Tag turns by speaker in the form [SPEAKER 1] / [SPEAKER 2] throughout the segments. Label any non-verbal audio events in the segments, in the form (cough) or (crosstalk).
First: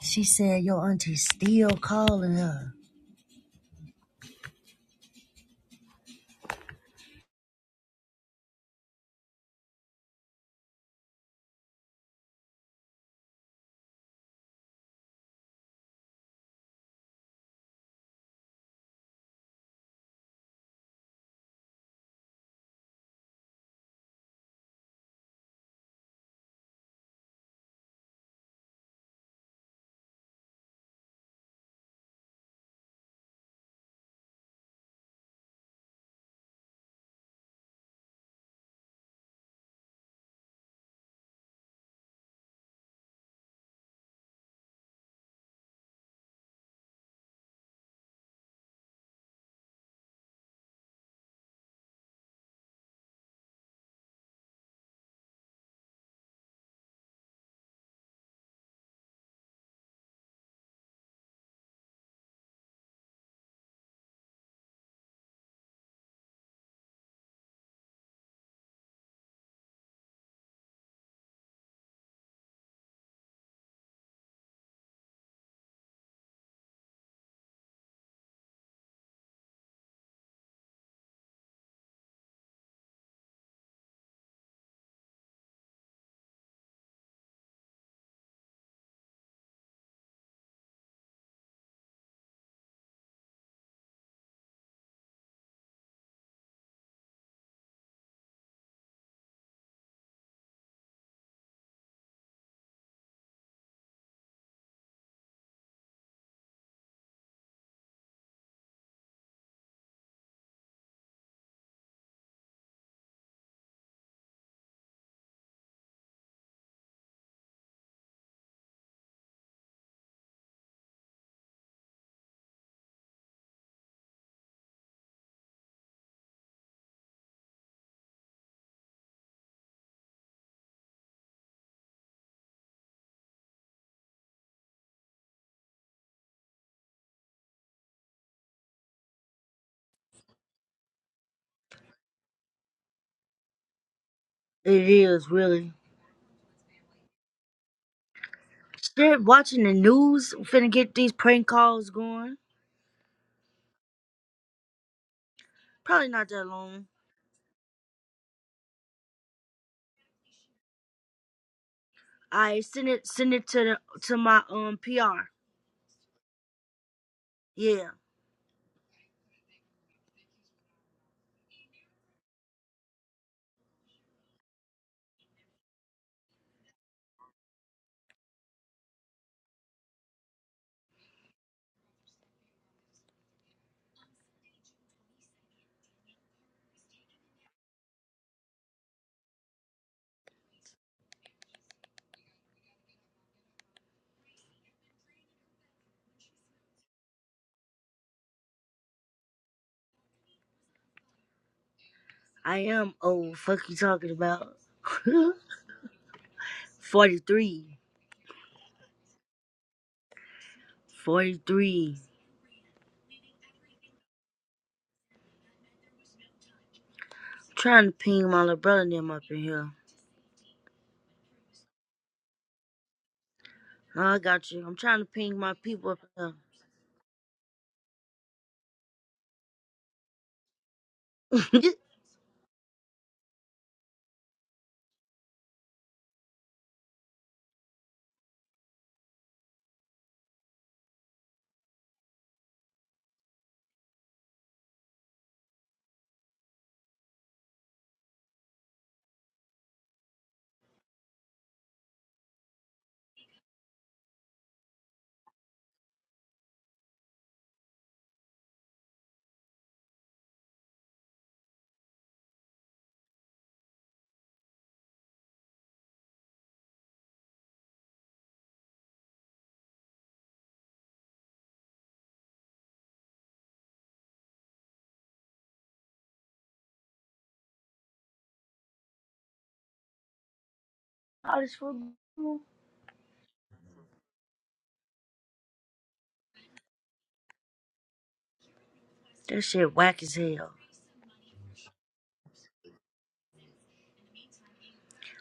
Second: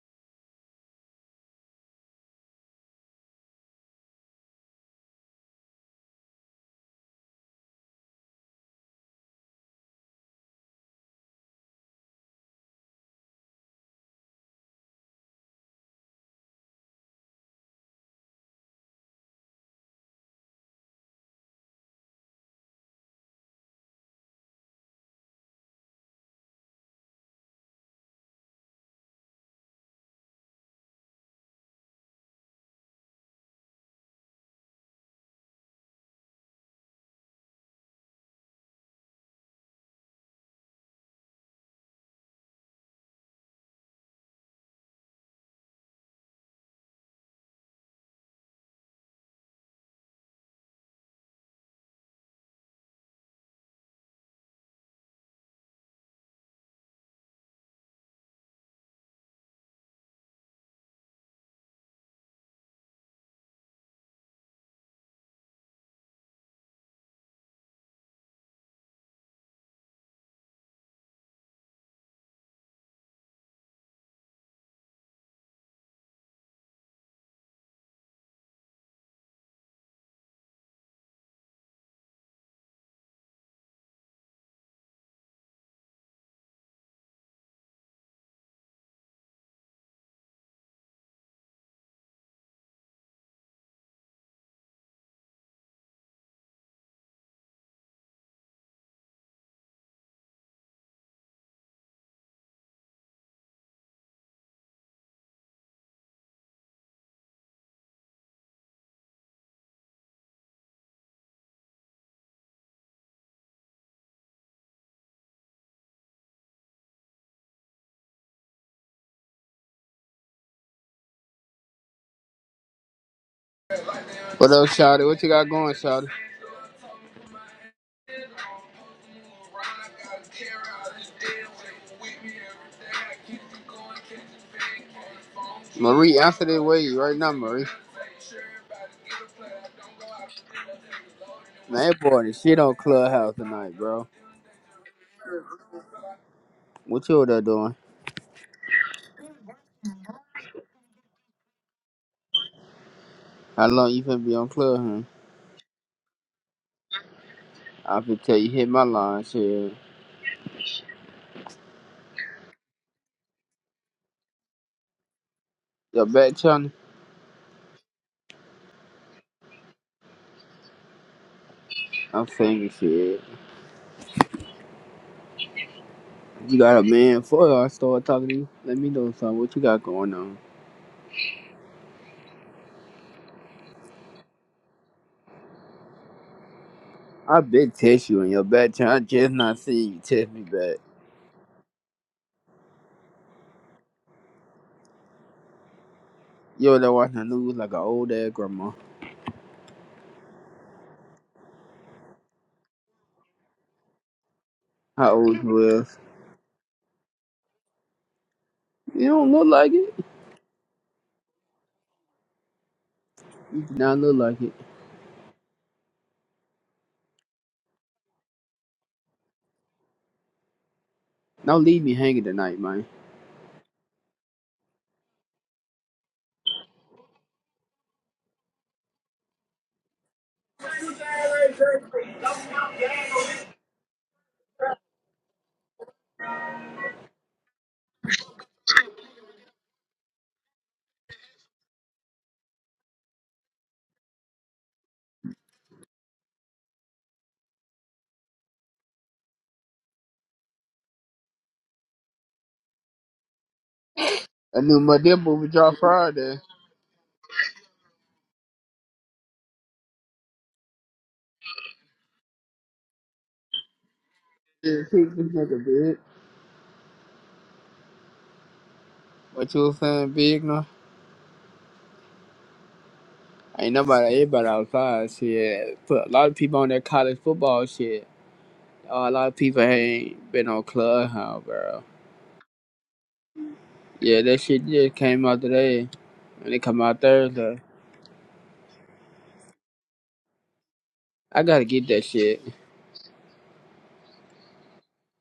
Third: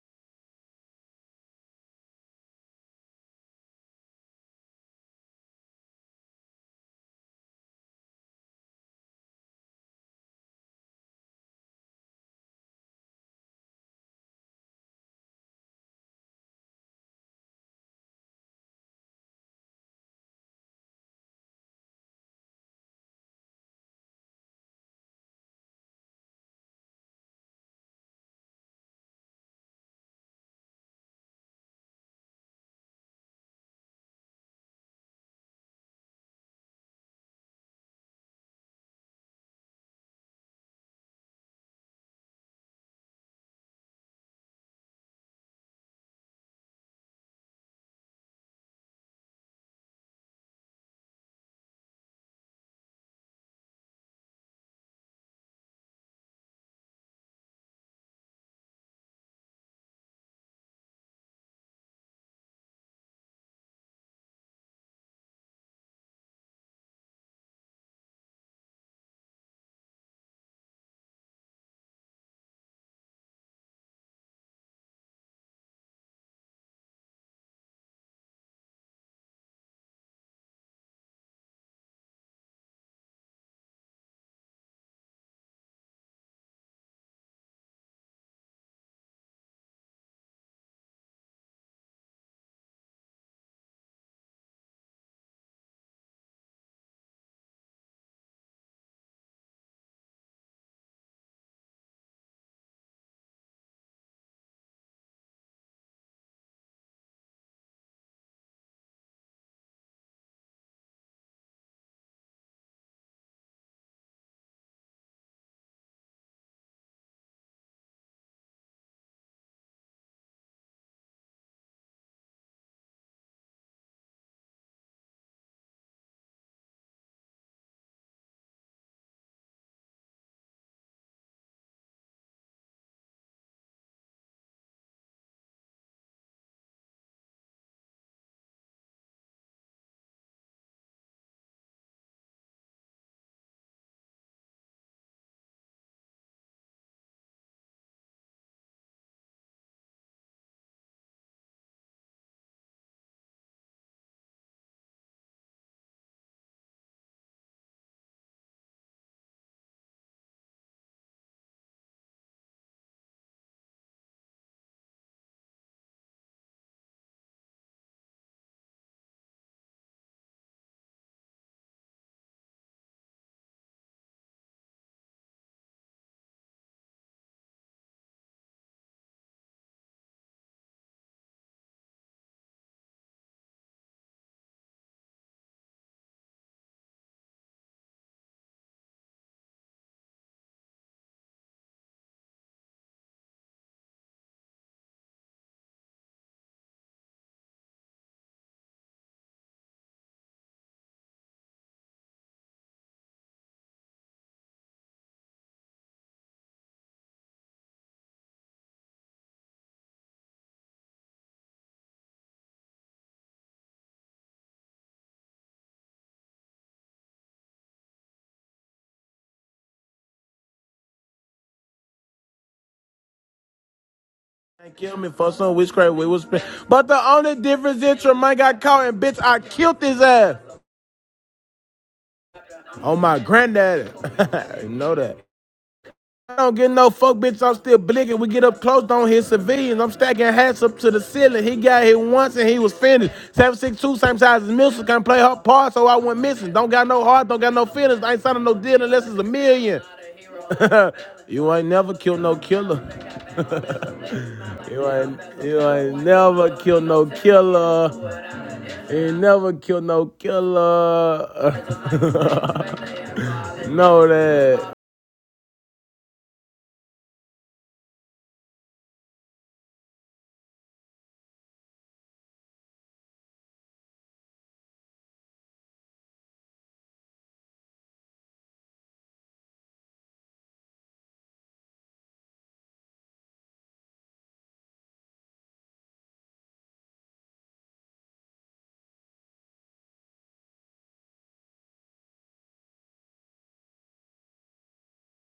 [SPEAKER 1] She said your auntie's still calling her.
[SPEAKER 2] What up, Shotty? What you got going, Shotty? Marie, answer that way right now, Marie. Man, that boy, the shit on Clubhouse tonight, bro.
[SPEAKER 1] It is really.
[SPEAKER 2] What you over there doing?
[SPEAKER 1] Shit, watching the news, finna get these prank calls going.
[SPEAKER 2] How long you finna be on Clubhouse?
[SPEAKER 1] Probably not that long.
[SPEAKER 2] I finna tell you hit my line, shit.
[SPEAKER 1] I send it, send it to the to my um PR.
[SPEAKER 2] Your back channel?
[SPEAKER 1] Yeah,
[SPEAKER 2] I'm saying shit. You got a man for I start talking to you. Let me know something. What you got going on? I been text you in your back channel. I just not seen you text me back. You over there watching the news like an old ass grandma.
[SPEAKER 1] I am old. Fuck you talking about?
[SPEAKER 2] How old
[SPEAKER 1] (laughs)
[SPEAKER 2] you is?
[SPEAKER 1] 43.
[SPEAKER 2] You don't look like it.
[SPEAKER 1] 43.
[SPEAKER 2] You do not look like it.
[SPEAKER 1] Trying to ping my little brother and them up in here.
[SPEAKER 2] Don't leave me hanging tonight, man.
[SPEAKER 1] No, I got you. I'm
[SPEAKER 3] And kill
[SPEAKER 1] trying to
[SPEAKER 3] me for
[SPEAKER 1] ping my
[SPEAKER 3] some
[SPEAKER 1] people
[SPEAKER 3] witchcraft
[SPEAKER 1] up
[SPEAKER 3] we was spent,
[SPEAKER 1] in
[SPEAKER 3] But the only difference is Tremaine got caught and bitch I killed his ass.
[SPEAKER 1] here.
[SPEAKER 3] Oh my granddaddy. (laughs) you know that. I don't get no fuck, bitch. I'm still blinking. We get up close, don't hit civilians. I'm stacking hats up to the ceiling. He got hit once and he was finished. 762, same size as Milson. Can not play her part, so I went missing. Don't got no heart, don't got no feelings. I ain't signing no deal unless it's a million. You ain't never killed no killer.
[SPEAKER 2] I knew
[SPEAKER 3] You
[SPEAKER 2] my dear
[SPEAKER 3] ain't
[SPEAKER 2] would
[SPEAKER 3] you
[SPEAKER 2] drop
[SPEAKER 3] ain't
[SPEAKER 2] Friday.
[SPEAKER 3] never killed no killer. Ain't never kill no killer. (laughs) know that.
[SPEAKER 2] Yeah, Pick this nigga big. What you was saying, big no? Ain't nobody, everybody outside. Shit, put a lot of people on that college football shit. Uh, a lot of people ain't been on
[SPEAKER 1] (laughs) All
[SPEAKER 2] Clubhouse,
[SPEAKER 1] this for
[SPEAKER 2] bro. Yeah, that shit just came out today, and it come out Thursday.
[SPEAKER 1] That shit whack as hell.
[SPEAKER 2] I gotta get that shit.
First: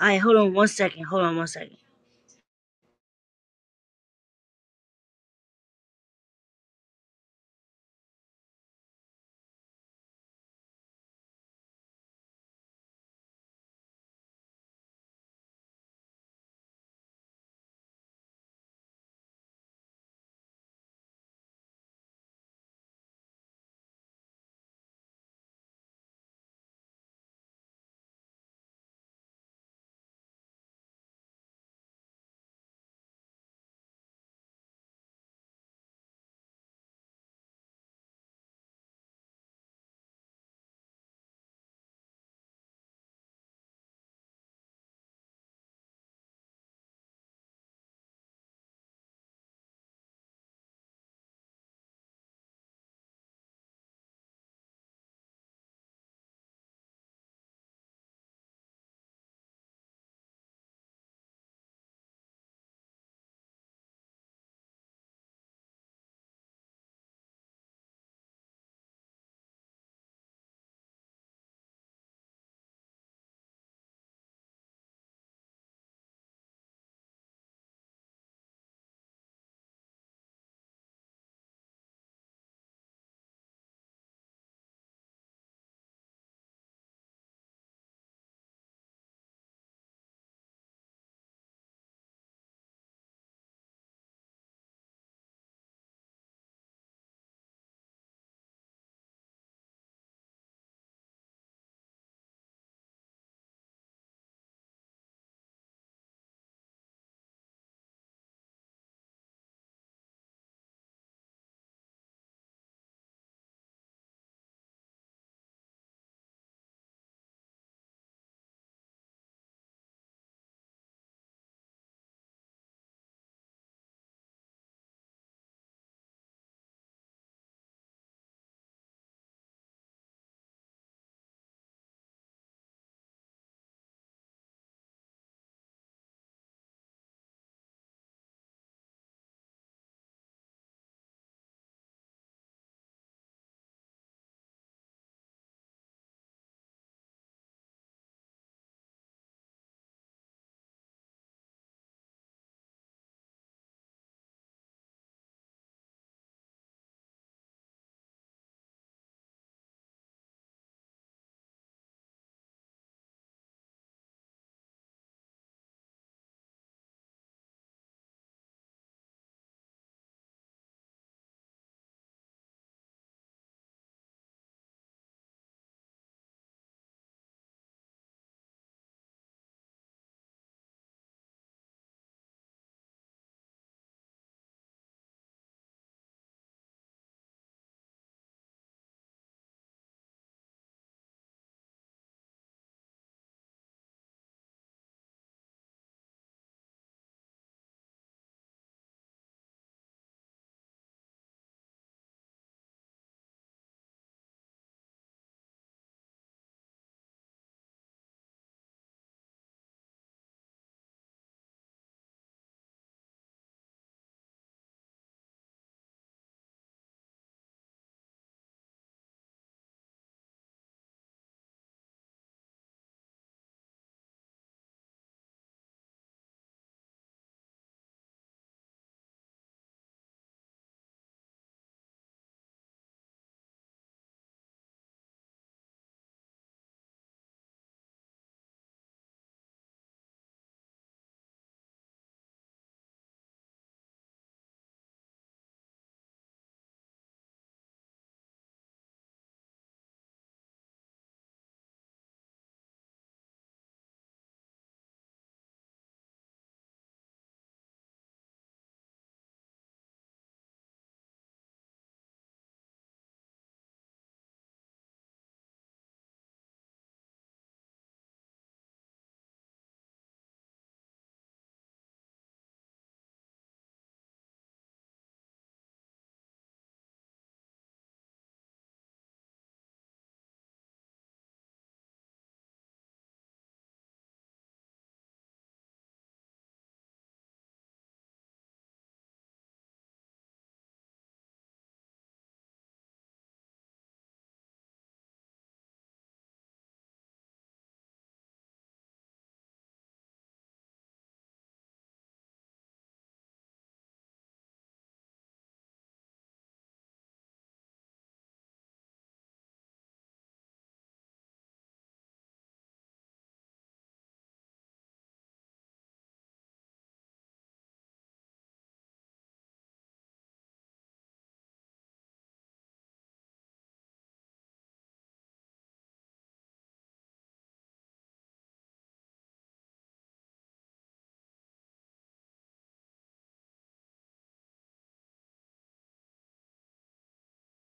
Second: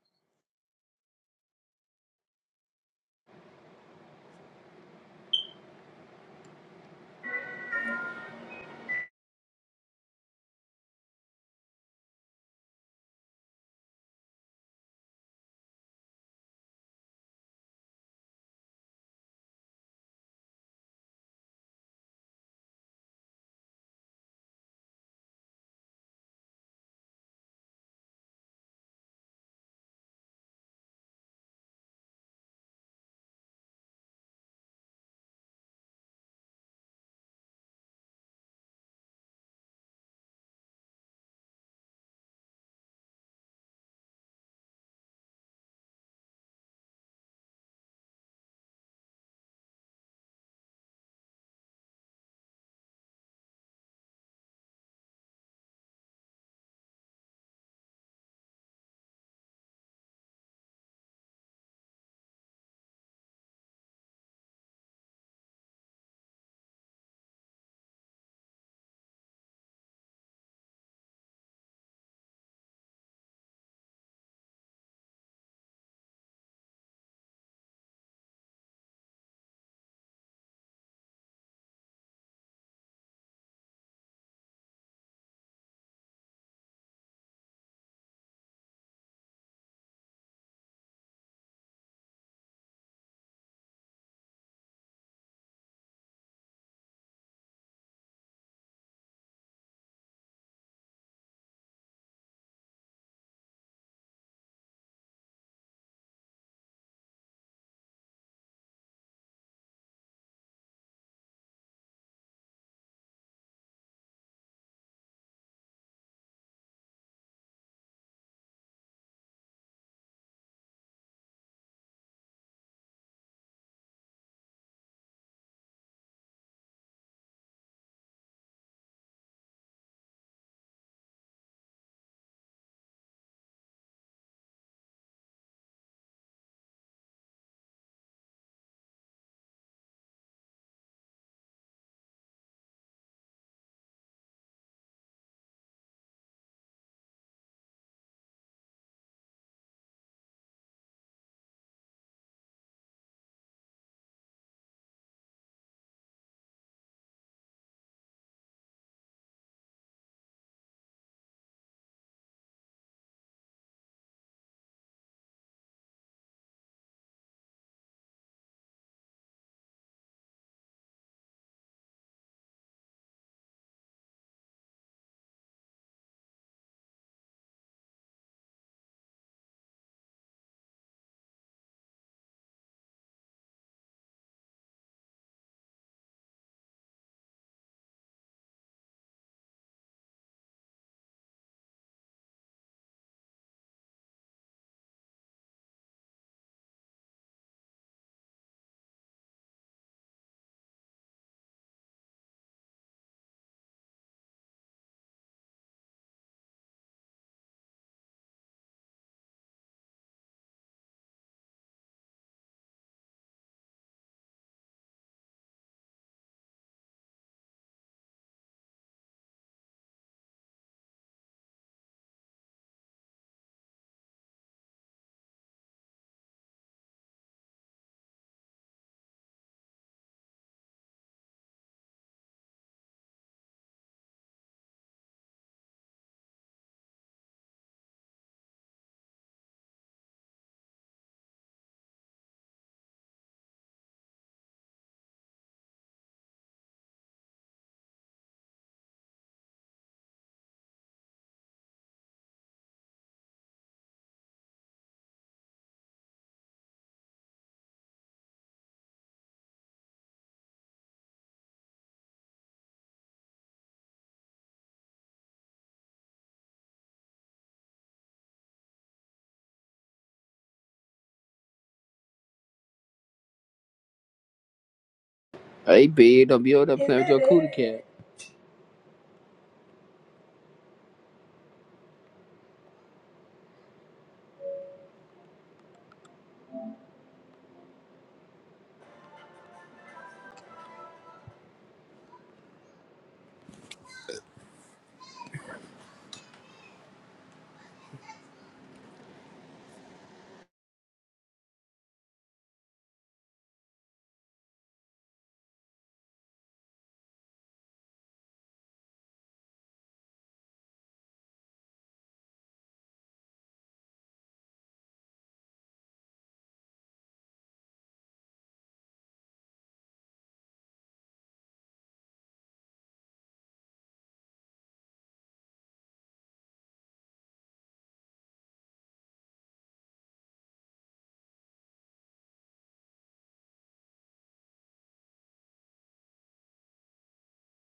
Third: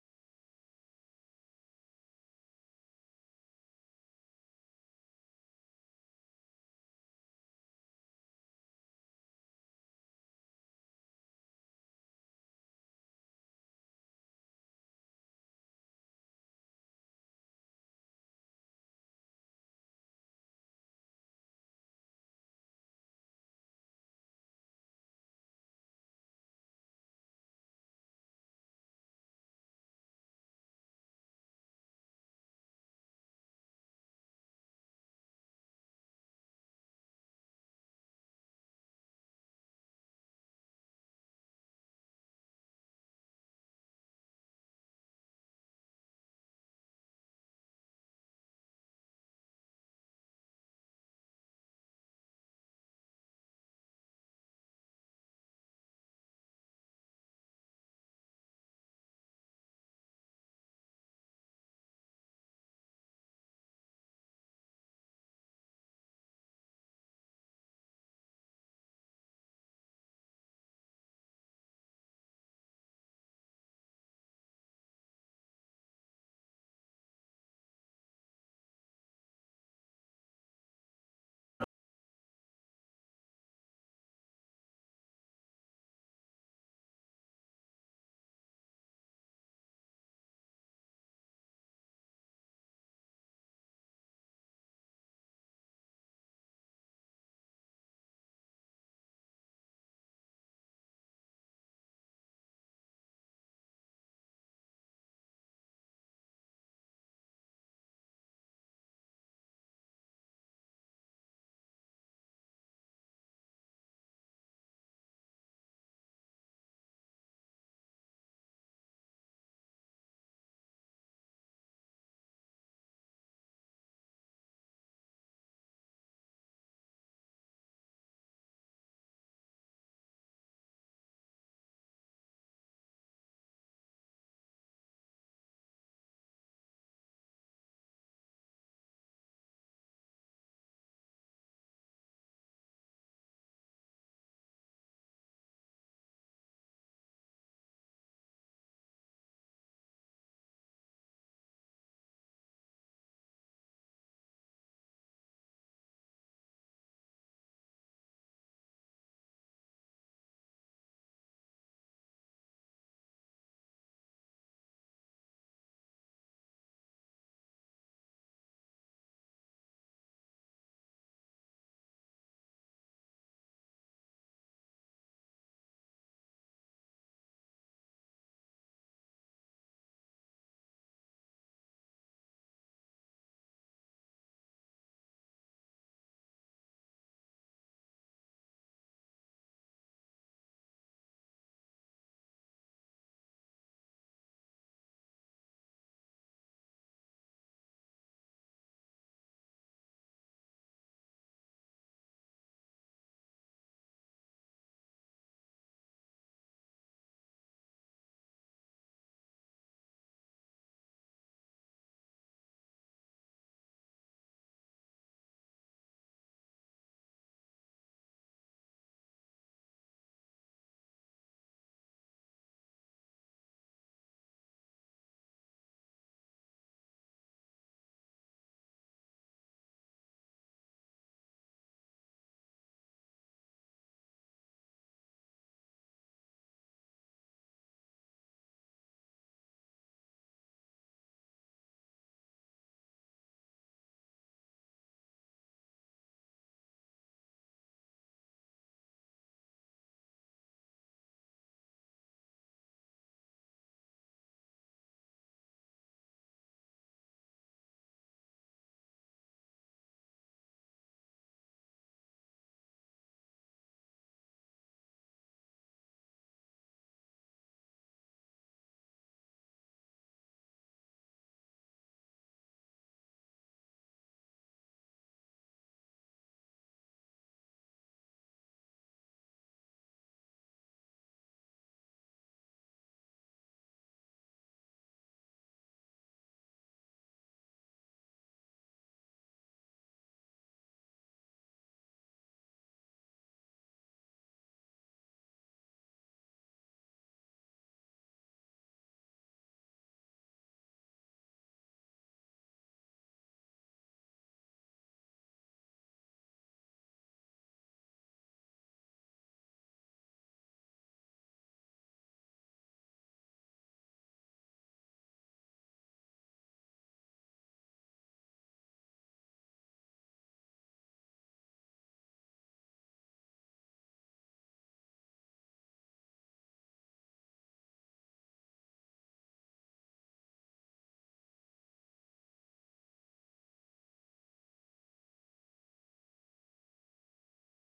[SPEAKER 1] All right, hold on one second. Hold on one second.
[SPEAKER 2] Hey, big, don't be over there playing with your cootie cat.